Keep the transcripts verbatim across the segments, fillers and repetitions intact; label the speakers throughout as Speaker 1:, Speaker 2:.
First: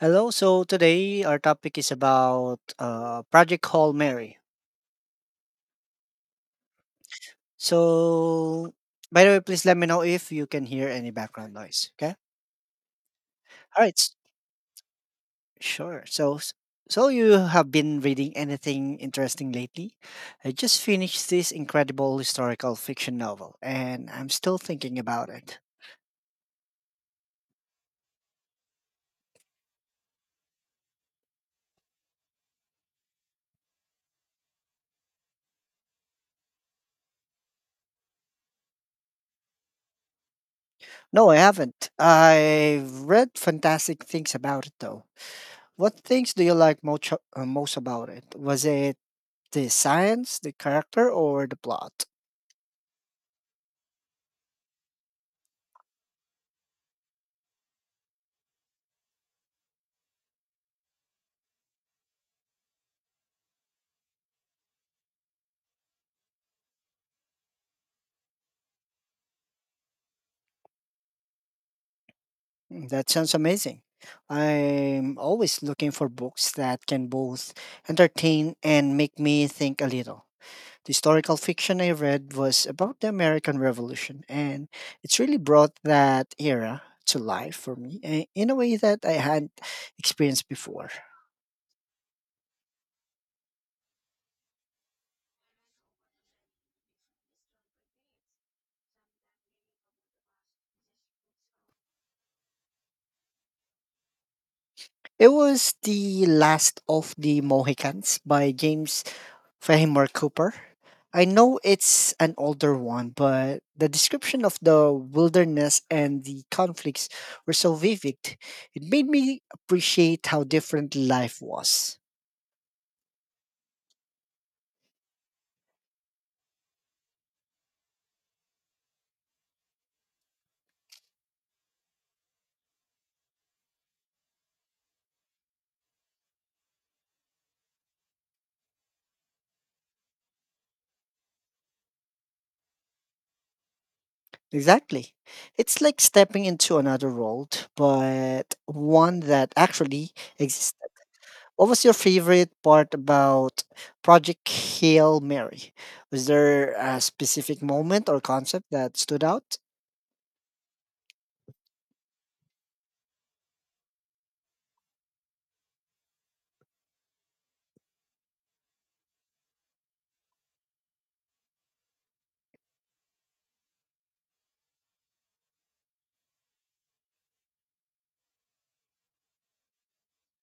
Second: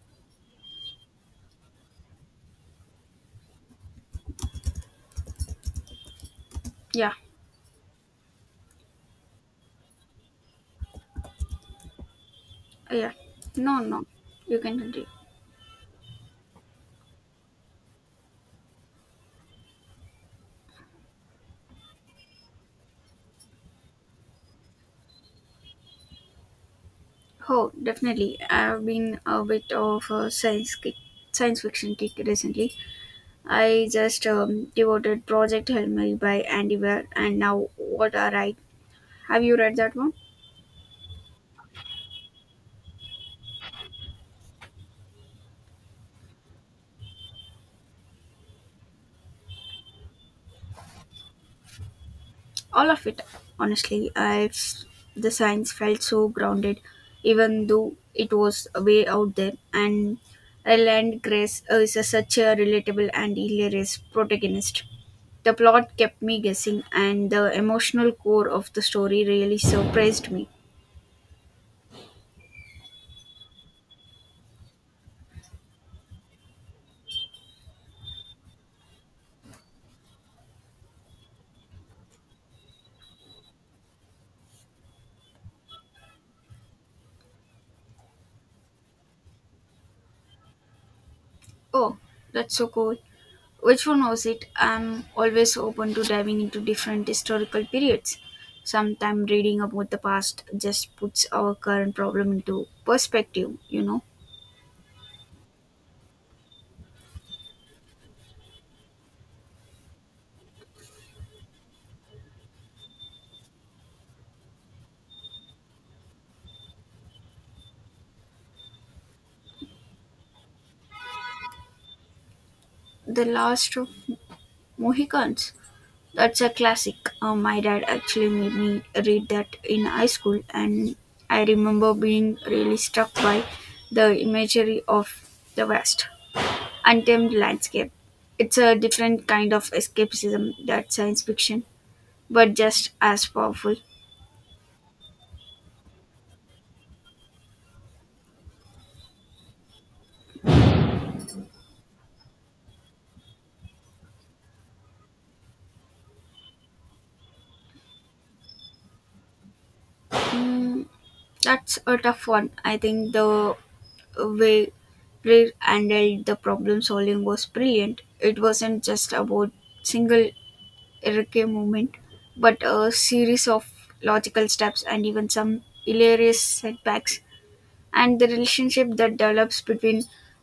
Speaker 1: Hello. So today our topic is about uh, Project Call Mary.
Speaker 2: Yeah,
Speaker 1: So, by the way, please let me know if you can hear any background noise. Okay.
Speaker 2: yeah. No,
Speaker 1: All right.
Speaker 2: no.
Speaker 1: s-
Speaker 2: You can continue.
Speaker 1: Sure. So, s- so you have been reading anything interesting lately? I just finished this incredible historical fiction novel, and I'm still thinking about it.
Speaker 2: Oh, definitely. I've been a bit of a science kick, science fiction kick recently. I just um, devoted Project Hail Mary by Andy Weir, and now what are I? Have you read that one?
Speaker 1: No, I haven't. I've read fantastic things about it though. What things do you like most, uh, most about it? Was it the science, the character, or the plot?
Speaker 2: All of it, honestly I the science felt so grounded even though it was way out there, and Ryland Grace is a, such a relatable and hilarious protagonist. The plot kept me guessing, and the emotional core of the story really surprised me.
Speaker 1: Mm, that sounds amazing. I'm always looking for books that can both entertain and make me think a little. The historical fiction I read was about the American Revolution, and it's really brought that era to life for me eh, in a way that I hadn't experienced before.
Speaker 2: Oh, that's so cool. Which one was it? I'm always open to diving into different historical periods. Sometimes reading about the past just puts our current problem into perspective, you know.
Speaker 1: It was The Last of the Mohicans by James Fahimore Cooper. I know it's an older one, but the description of the wilderness and the conflicts were so vivid. It made me appreciate how different life was.
Speaker 2: The Last of Mohicans. That's a classic. Uh, my dad actually made me read that in high school, and I remember being really struck by the imagery of the vast, untamed landscape. It's a different kind of escapism that science fiction, but just as powerful.
Speaker 1: Exactly. It's like stepping into another world, but one that actually existed. What was your favorite part about Project Hail Mary? Was there a specific moment or concept that stood out?
Speaker 2: Mm, that's a tough one. I think the way Greer handled the problem solving was brilliant. It wasn't just about single Erike movement, but a series of logical steps and even some hilarious setbacks. And the relationship that develops between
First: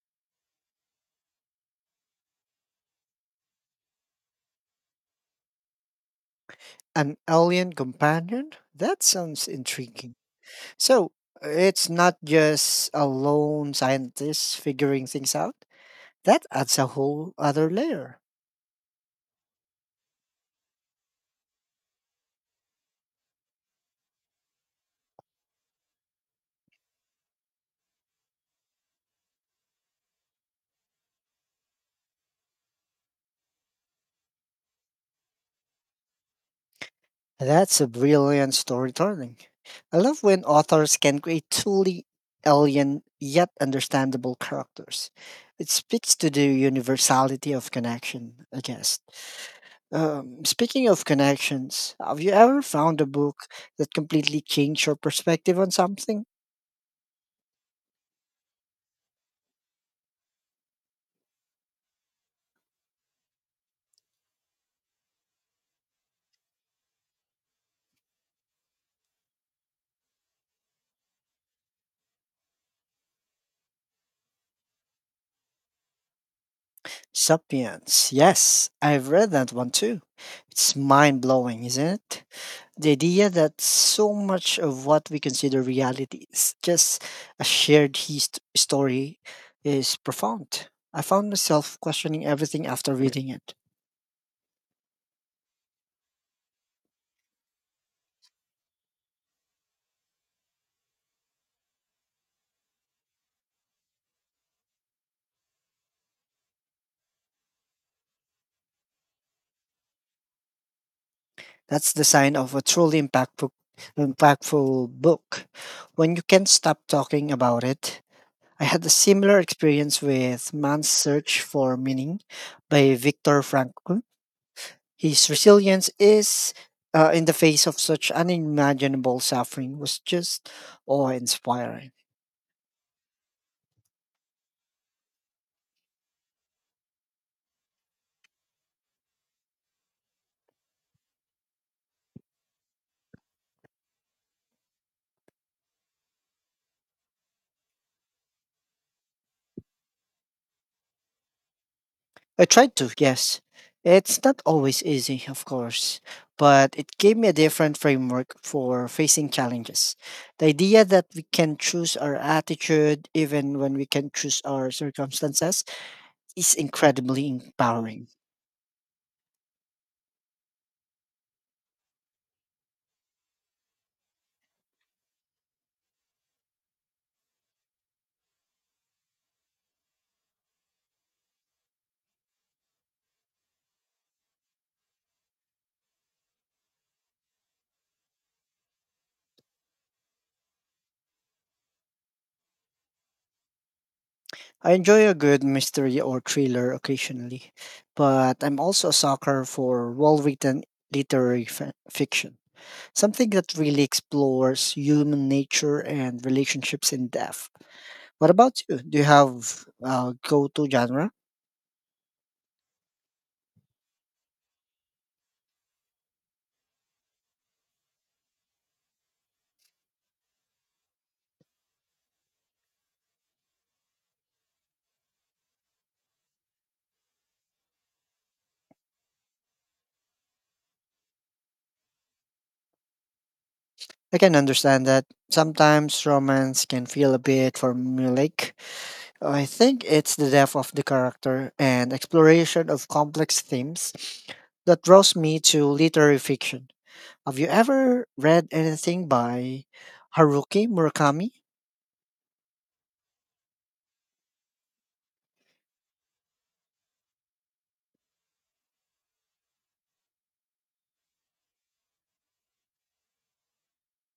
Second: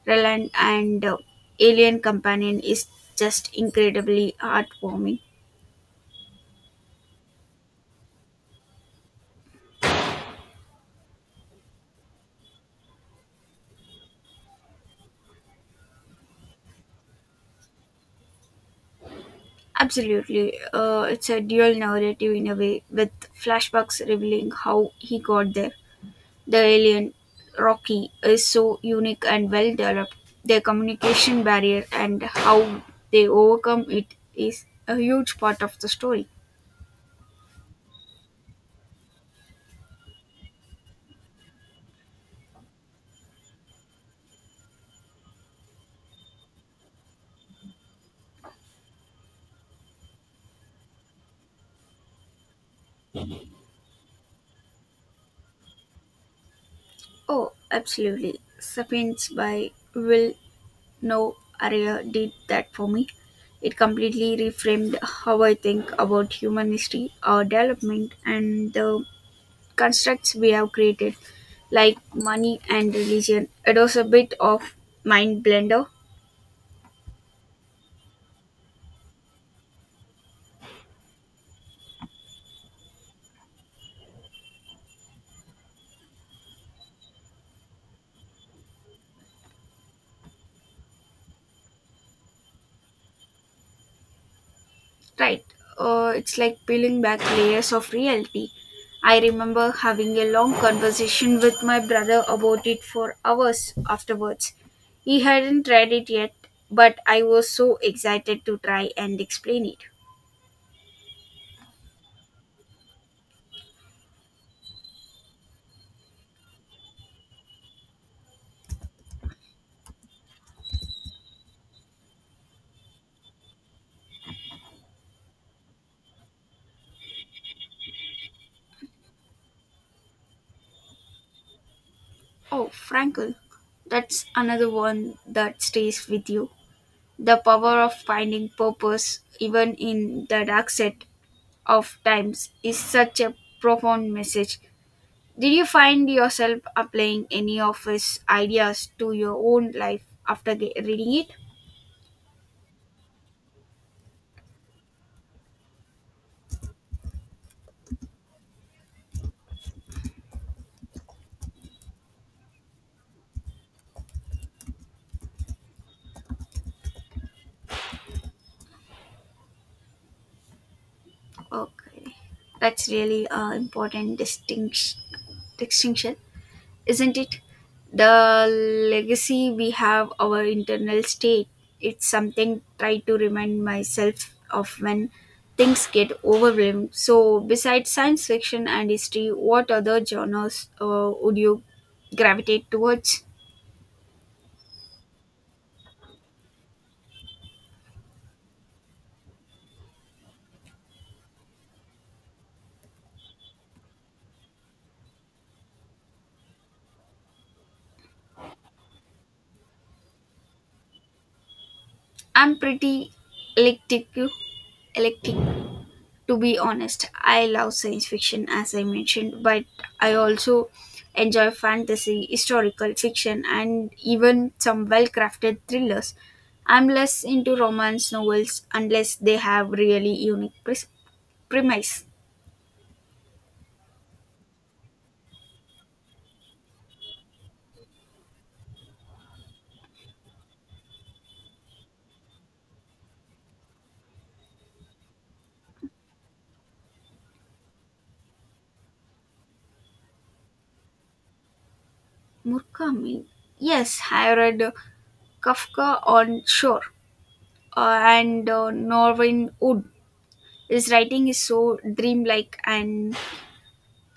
Speaker 2: Relan and uh, alien companion is just incredibly heartwarming.
Speaker 1: An alien companion? That sounds intriguing. So, it's not just a lone scientist figuring things out? That adds a whole other layer.
Speaker 2: Absolutely. Uh, it's a dual narrative in a way, with flashbacks revealing how he got there. The alien, Rocky, is so unique and well developed. Their communication barrier and how they overcome it is a huge part of the story.
Speaker 1: That's a brilliant storytelling. I love when authors can create truly alien yet understandable characters. It speaks to the universality of connection, I guess. Um, speaking of connections, have you ever found a book that completely changed your perspective on something?
Speaker 2: Oh, absolutely. Sapiens by Will No Aria did that for me. It completely reframed how I think about human history, our development, and the constructs we have created, like money and religion. It was a bit of mind blender,
Speaker 1: Sapiens. Yes, I've read that one too. It's mind blowing, isn't it? The idea that so much of what we consider reality is just a shared hist- story is profound. I found myself questioning everything after reading it.
Speaker 2: right? Uh, it's like peeling back layers of reality. I remember having a long conversation with my brother about it for hours afterwards. He hadn't read it yet, but I was so excited to try and explain it.
Speaker 1: That's the sign of a truly impactful impactful book. When you can't stop talking about it. I had a similar experience with Man's Search for Meaning by Viktor Frankl. His resilience is uh, in the face of such unimaginable suffering was just awe inspiring.
Speaker 2: Oh, Frankel, that's another one that stays with you. The power of finding purpose even in the dark set of times is such a profound message. Did you find yourself applying any of his ideas to your own life after ge- reading it?
Speaker 1: I tried to, yes. It's not always easy, of course, but it gave me a different framework for facing challenges. The idea that we can choose our attitude even when we can choose our circumstances is incredibly empowering.
Speaker 2: Okay, that's really an important distinction. distinction. isn't it? The legacy we have, our internal state, it's something try to remind myself of when things get overwhelmed. So, besides science fiction and history, what other genres uh, would you gravitate towards?
Speaker 1: I enjoy a good mystery or thriller occasionally, but I'm also a sucker for well written literary fi- fiction, something that really explores human nature and relationships in depth. What about you? Do you have uh, go-to genre?
Speaker 2: I'm pretty eclectic. Eclectic. to be honest. I love science fiction as I mentioned, but I also enjoy fantasy, historical fiction, and even some well crafted thrillers. I'm less into romance novels unless they have really unique pres- premise.
Speaker 1: I can understand that sometimes romance can feel a bit formulaic, I think it's the depth of the character and exploration of complex themes that draws me to literary fiction. Have you ever read anything by Haruki Murakami?
Speaker 2: Murakami. Yes, I read uh, Kafka on Shore uh, and uh, Norman Wood. His writing is so dreamlike and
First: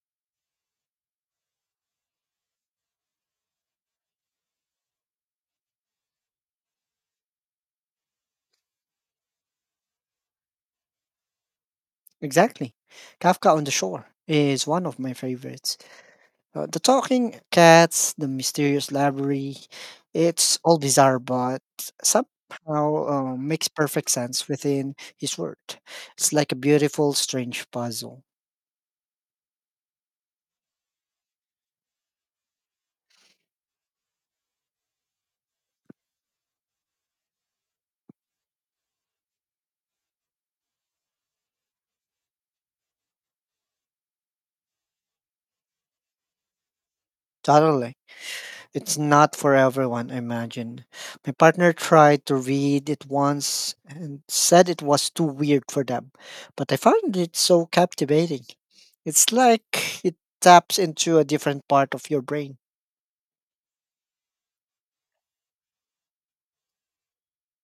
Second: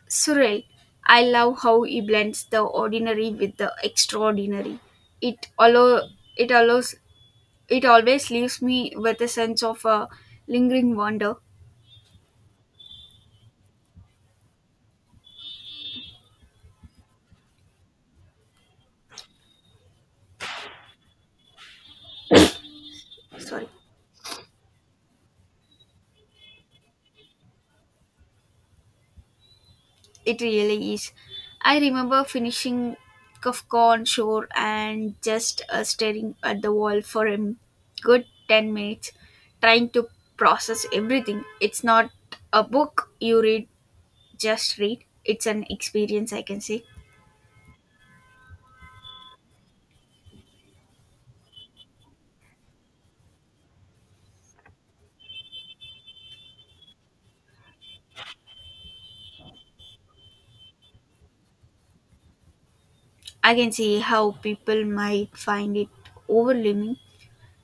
Speaker 2: surreal. I love how he blends the ordinary with the extraordinary. It allow it allows it always leaves me with a sense of a lingering wonder.
Speaker 1: Exactly. Kafka on the Shore is one of my favorites. Uh, the talking cats, the mysterious library, it's all bizarre, but somehow uh, makes
Speaker 2: Sorry,
Speaker 1: perfect sense within his world. It's like a beautiful, strange puzzle.
Speaker 2: it really is. I remember finishing Kafka on Shore and just uh, staring at the wall for a good ten minutes, trying to process everything. It's not a book you read, just read. It's an experience, I can say.
Speaker 1: Totally. It's not for everyone, I imagine. My partner tried to read it once and said it was too weird for them, but I found it so captivating. It's like it taps into a different part of your brain.
Speaker 2: I can see how people might find it overwhelming.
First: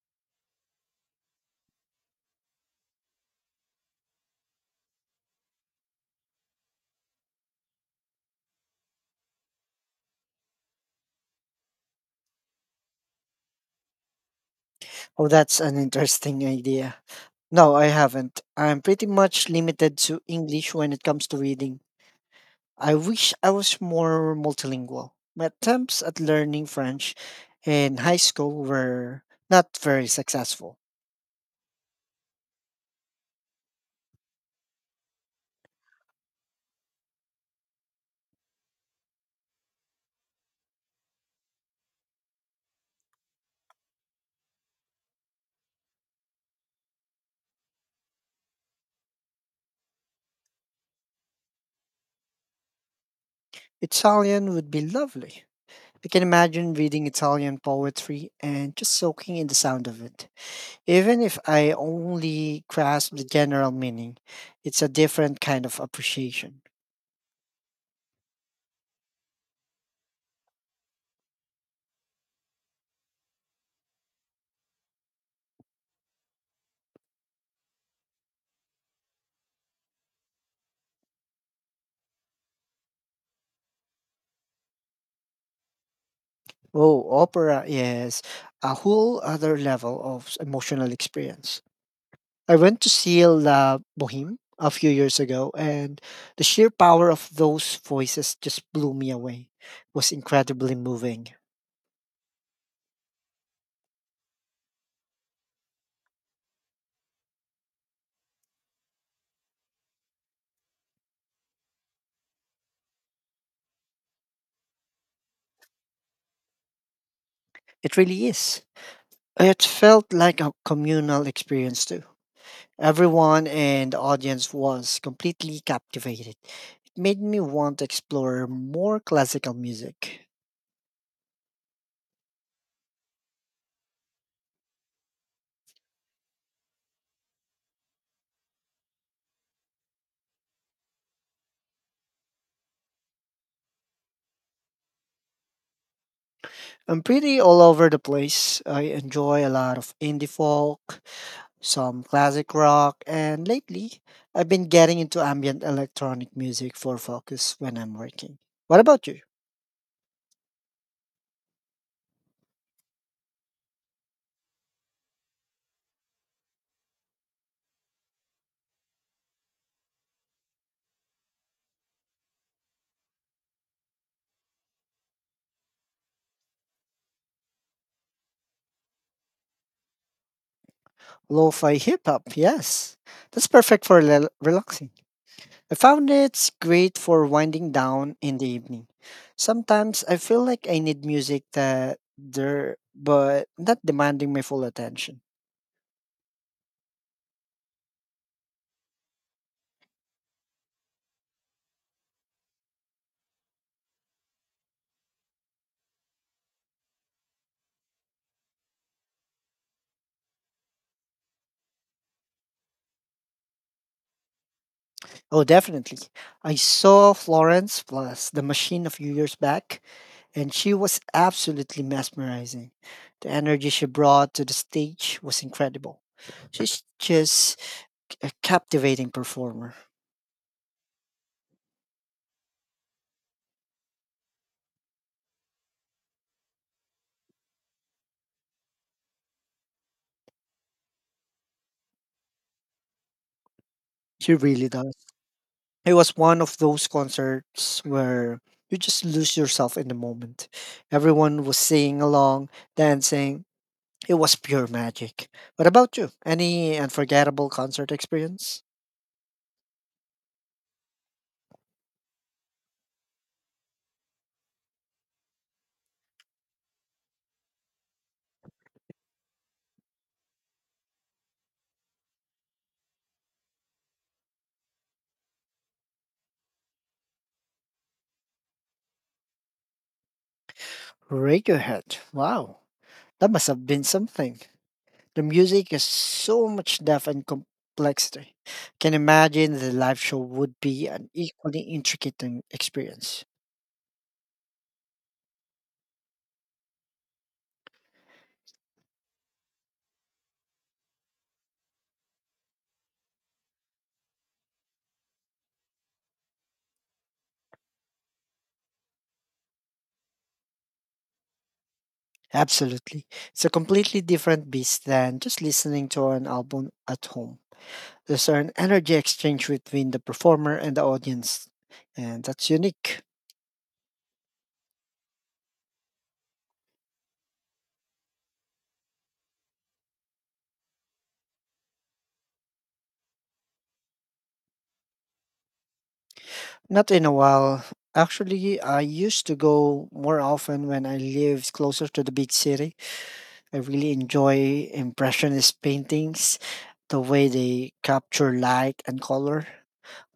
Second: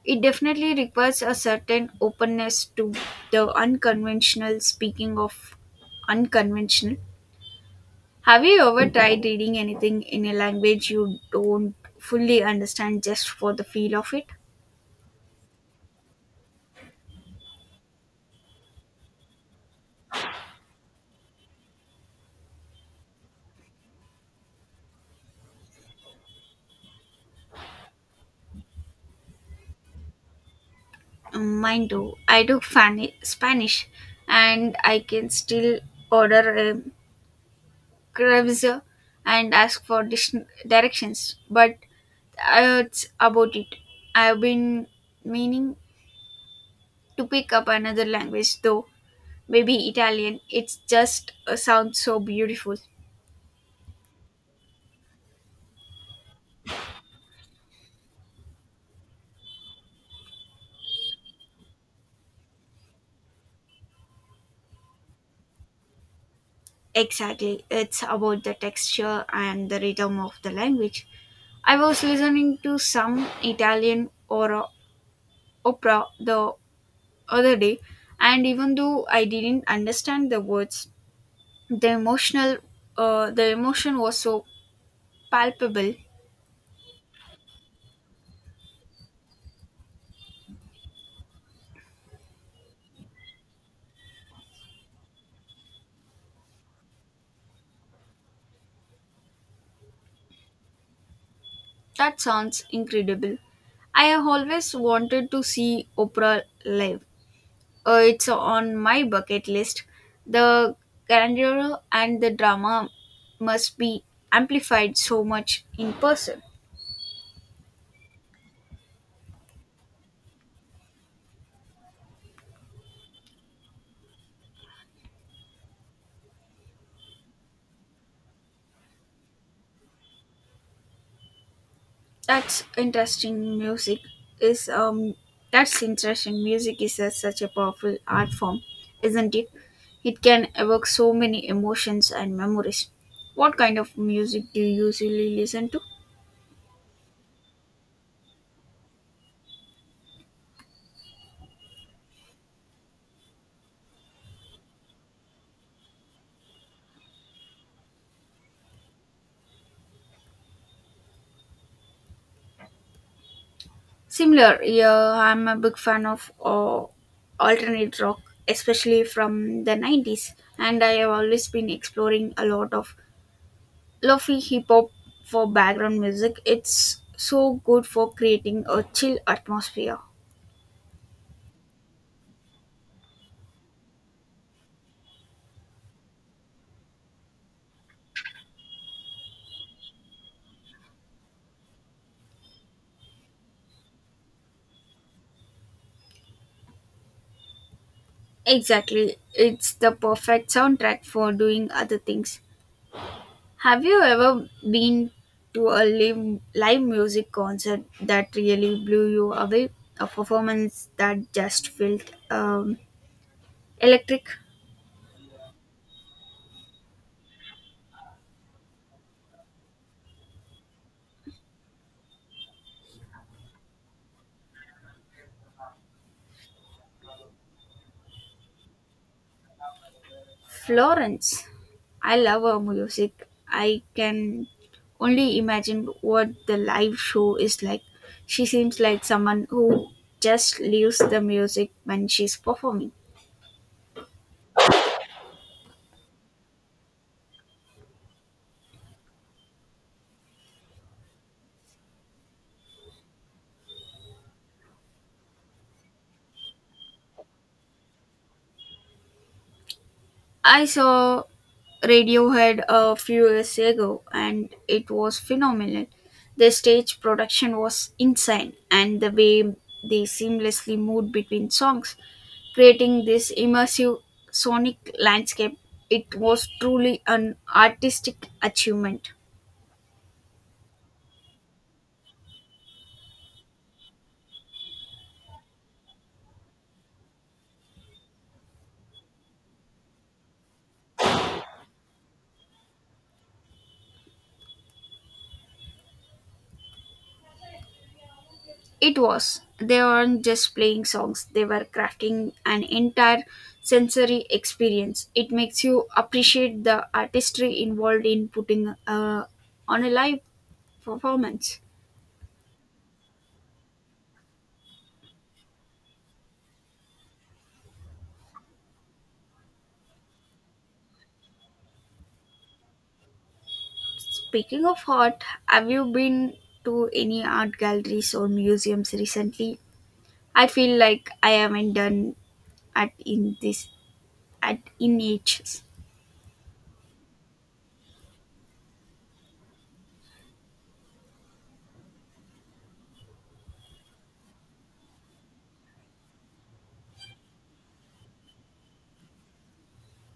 Speaker 2: It definitely requires a certain openness to the unconventional. Speaking of unconventional, have you ever tried reading anything in a language you don't fully understand just for the feel of it?
Speaker 1: Oh, that's an interesting idea. No, I haven't. I'm pretty much limited to English when it comes to reading. I wish I was more multilingual. My attempts at learning French in high school were not very successful.
Speaker 2: Mm, mine too. I took Fani- Spanish, and I can still order um, Krebs and ask for dis- directions, but uh, it's about it. I've been meaning to pick up another language, though maybe Italian. It's just uh, sounds so beautiful.
Speaker 1: Italian would be lovely. I can imagine reading Italian poetry and just soaking in the sound of it. Even if I only grasp the general meaning, it's a different kind of appreciation.
Speaker 2: Exactly, it's about the texture and the rhythm of the language. I was listening to some Italian or uh, opera the other day, and even though I didn't understand the words, the emotional, uh, the emotion was so palpable.
Speaker 1: Oh, opera is a whole other level of emotional experience. I went to see La Boheme a few years ago, and the sheer power of those voices just blew me away. It was incredibly moving.
Speaker 2: That sounds incredible. I have always wanted to see opera live. Uh, it's on my bucket list. The grandeur and the drama must be amplified so much in person.
Speaker 1: It really is. It felt like a communal experience, too. Everyone in the audience was completely captivated. It made me want to explore more classical music.
Speaker 2: That's interesting. Music is um. That's interesting. Music is a, such a powerful art form, isn't it? It can evoke so many emotions and memories. What kind of music do you usually listen to?
Speaker 1: I'm pretty all over the place. I enjoy a lot of indie folk, some classic rock, and lately I've been getting into ambient electronic music for focus when I'm working. What about you?
Speaker 2: Similar, yeah. I'm a big fan of uh, alternate rock, especially from the nineties, and I have always been exploring a lot of lofi hip hop for background music. It's so good for creating a chill atmosphere.
Speaker 1: Lo-fi hip hop, yes. That's perfect for rel- relaxing. I found it's great for winding down in the evening. Sometimes I feel like I need music that there but not demanding my full attention.
Speaker 2: Exactly, it's the perfect soundtrack for doing other things. Have you ever been to a live, live music concert that really blew you away? A performance that just felt um, electric?
Speaker 1: Oh, definitely. I saw Florence plus the machine a few years back, and she was absolutely mesmerizing. The energy she brought to the stage was incredible. She's just a captivating performer.
Speaker 2: Florence. I love her music. I can only imagine what the live show is like. She seems like someone who just leaves the music when she's performing.
Speaker 1: She really does it was one of those concerts where you just lose yourself in the moment. Everyone was singing along, dancing, it was pure magic. What about you? Any unforgettable concert experience?
Speaker 2: I saw Radiohead a few years ago, and it was phenomenal. The stage production was insane, and the way they seamlessly moved between songs, creating this immersive sonic landscape, it was truly an artistic achievement.
Speaker 1: Radiohead. Wow. That must have been something. The music is so much depth and complexity. Can imagine the live show would be an equally intricate and experience.
Speaker 2: It was. They weren't just playing songs, they were crafting an entire sensory experience. It makes you appreciate the artistry involved in putting uh, on a live performance.
Speaker 1: Absolutely. It's a completely different beast than just listening to an album at home. There's an energy exchange between the performer and the audience, and that's unique.
Speaker 2: Speaking of art, have you been to any art galleries or museums recently? I feel like I haven't done at in this at in ages.
Speaker 1: Not in a while. Actually, I used to go more often when I lived closer to the big city. I really enjoy Impressionist paintings, the way they capture light and color.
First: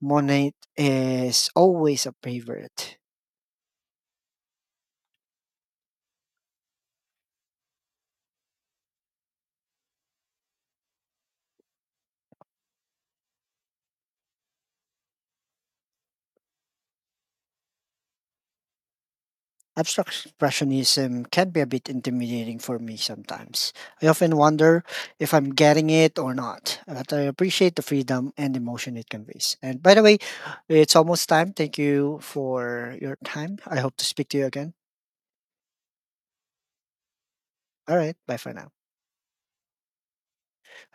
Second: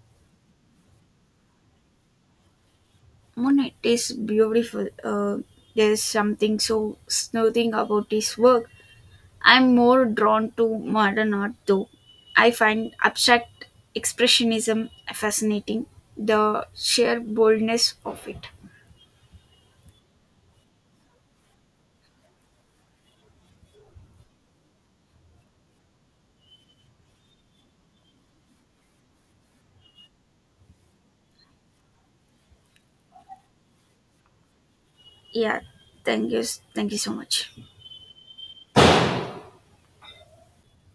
Speaker 1: Monet is always a favorite.
Speaker 2: Monet is beautiful. Uh, there's something so soothing about his work. I'm more drawn to modern art though. I find abstract expressionism fascinating, the sheer boldness of it.
Speaker 1: Abstract Expressionism can be a bit intimidating for me sometimes. I often wonder if I'm getting it or not, but I appreciate the freedom and emotion it conveys. And by the way, it's almost time. Thank you for your time. I hope to speak to you again.
Speaker 2: Yeah, thank you. Thank you so much.
Speaker 1: All right, bye for now.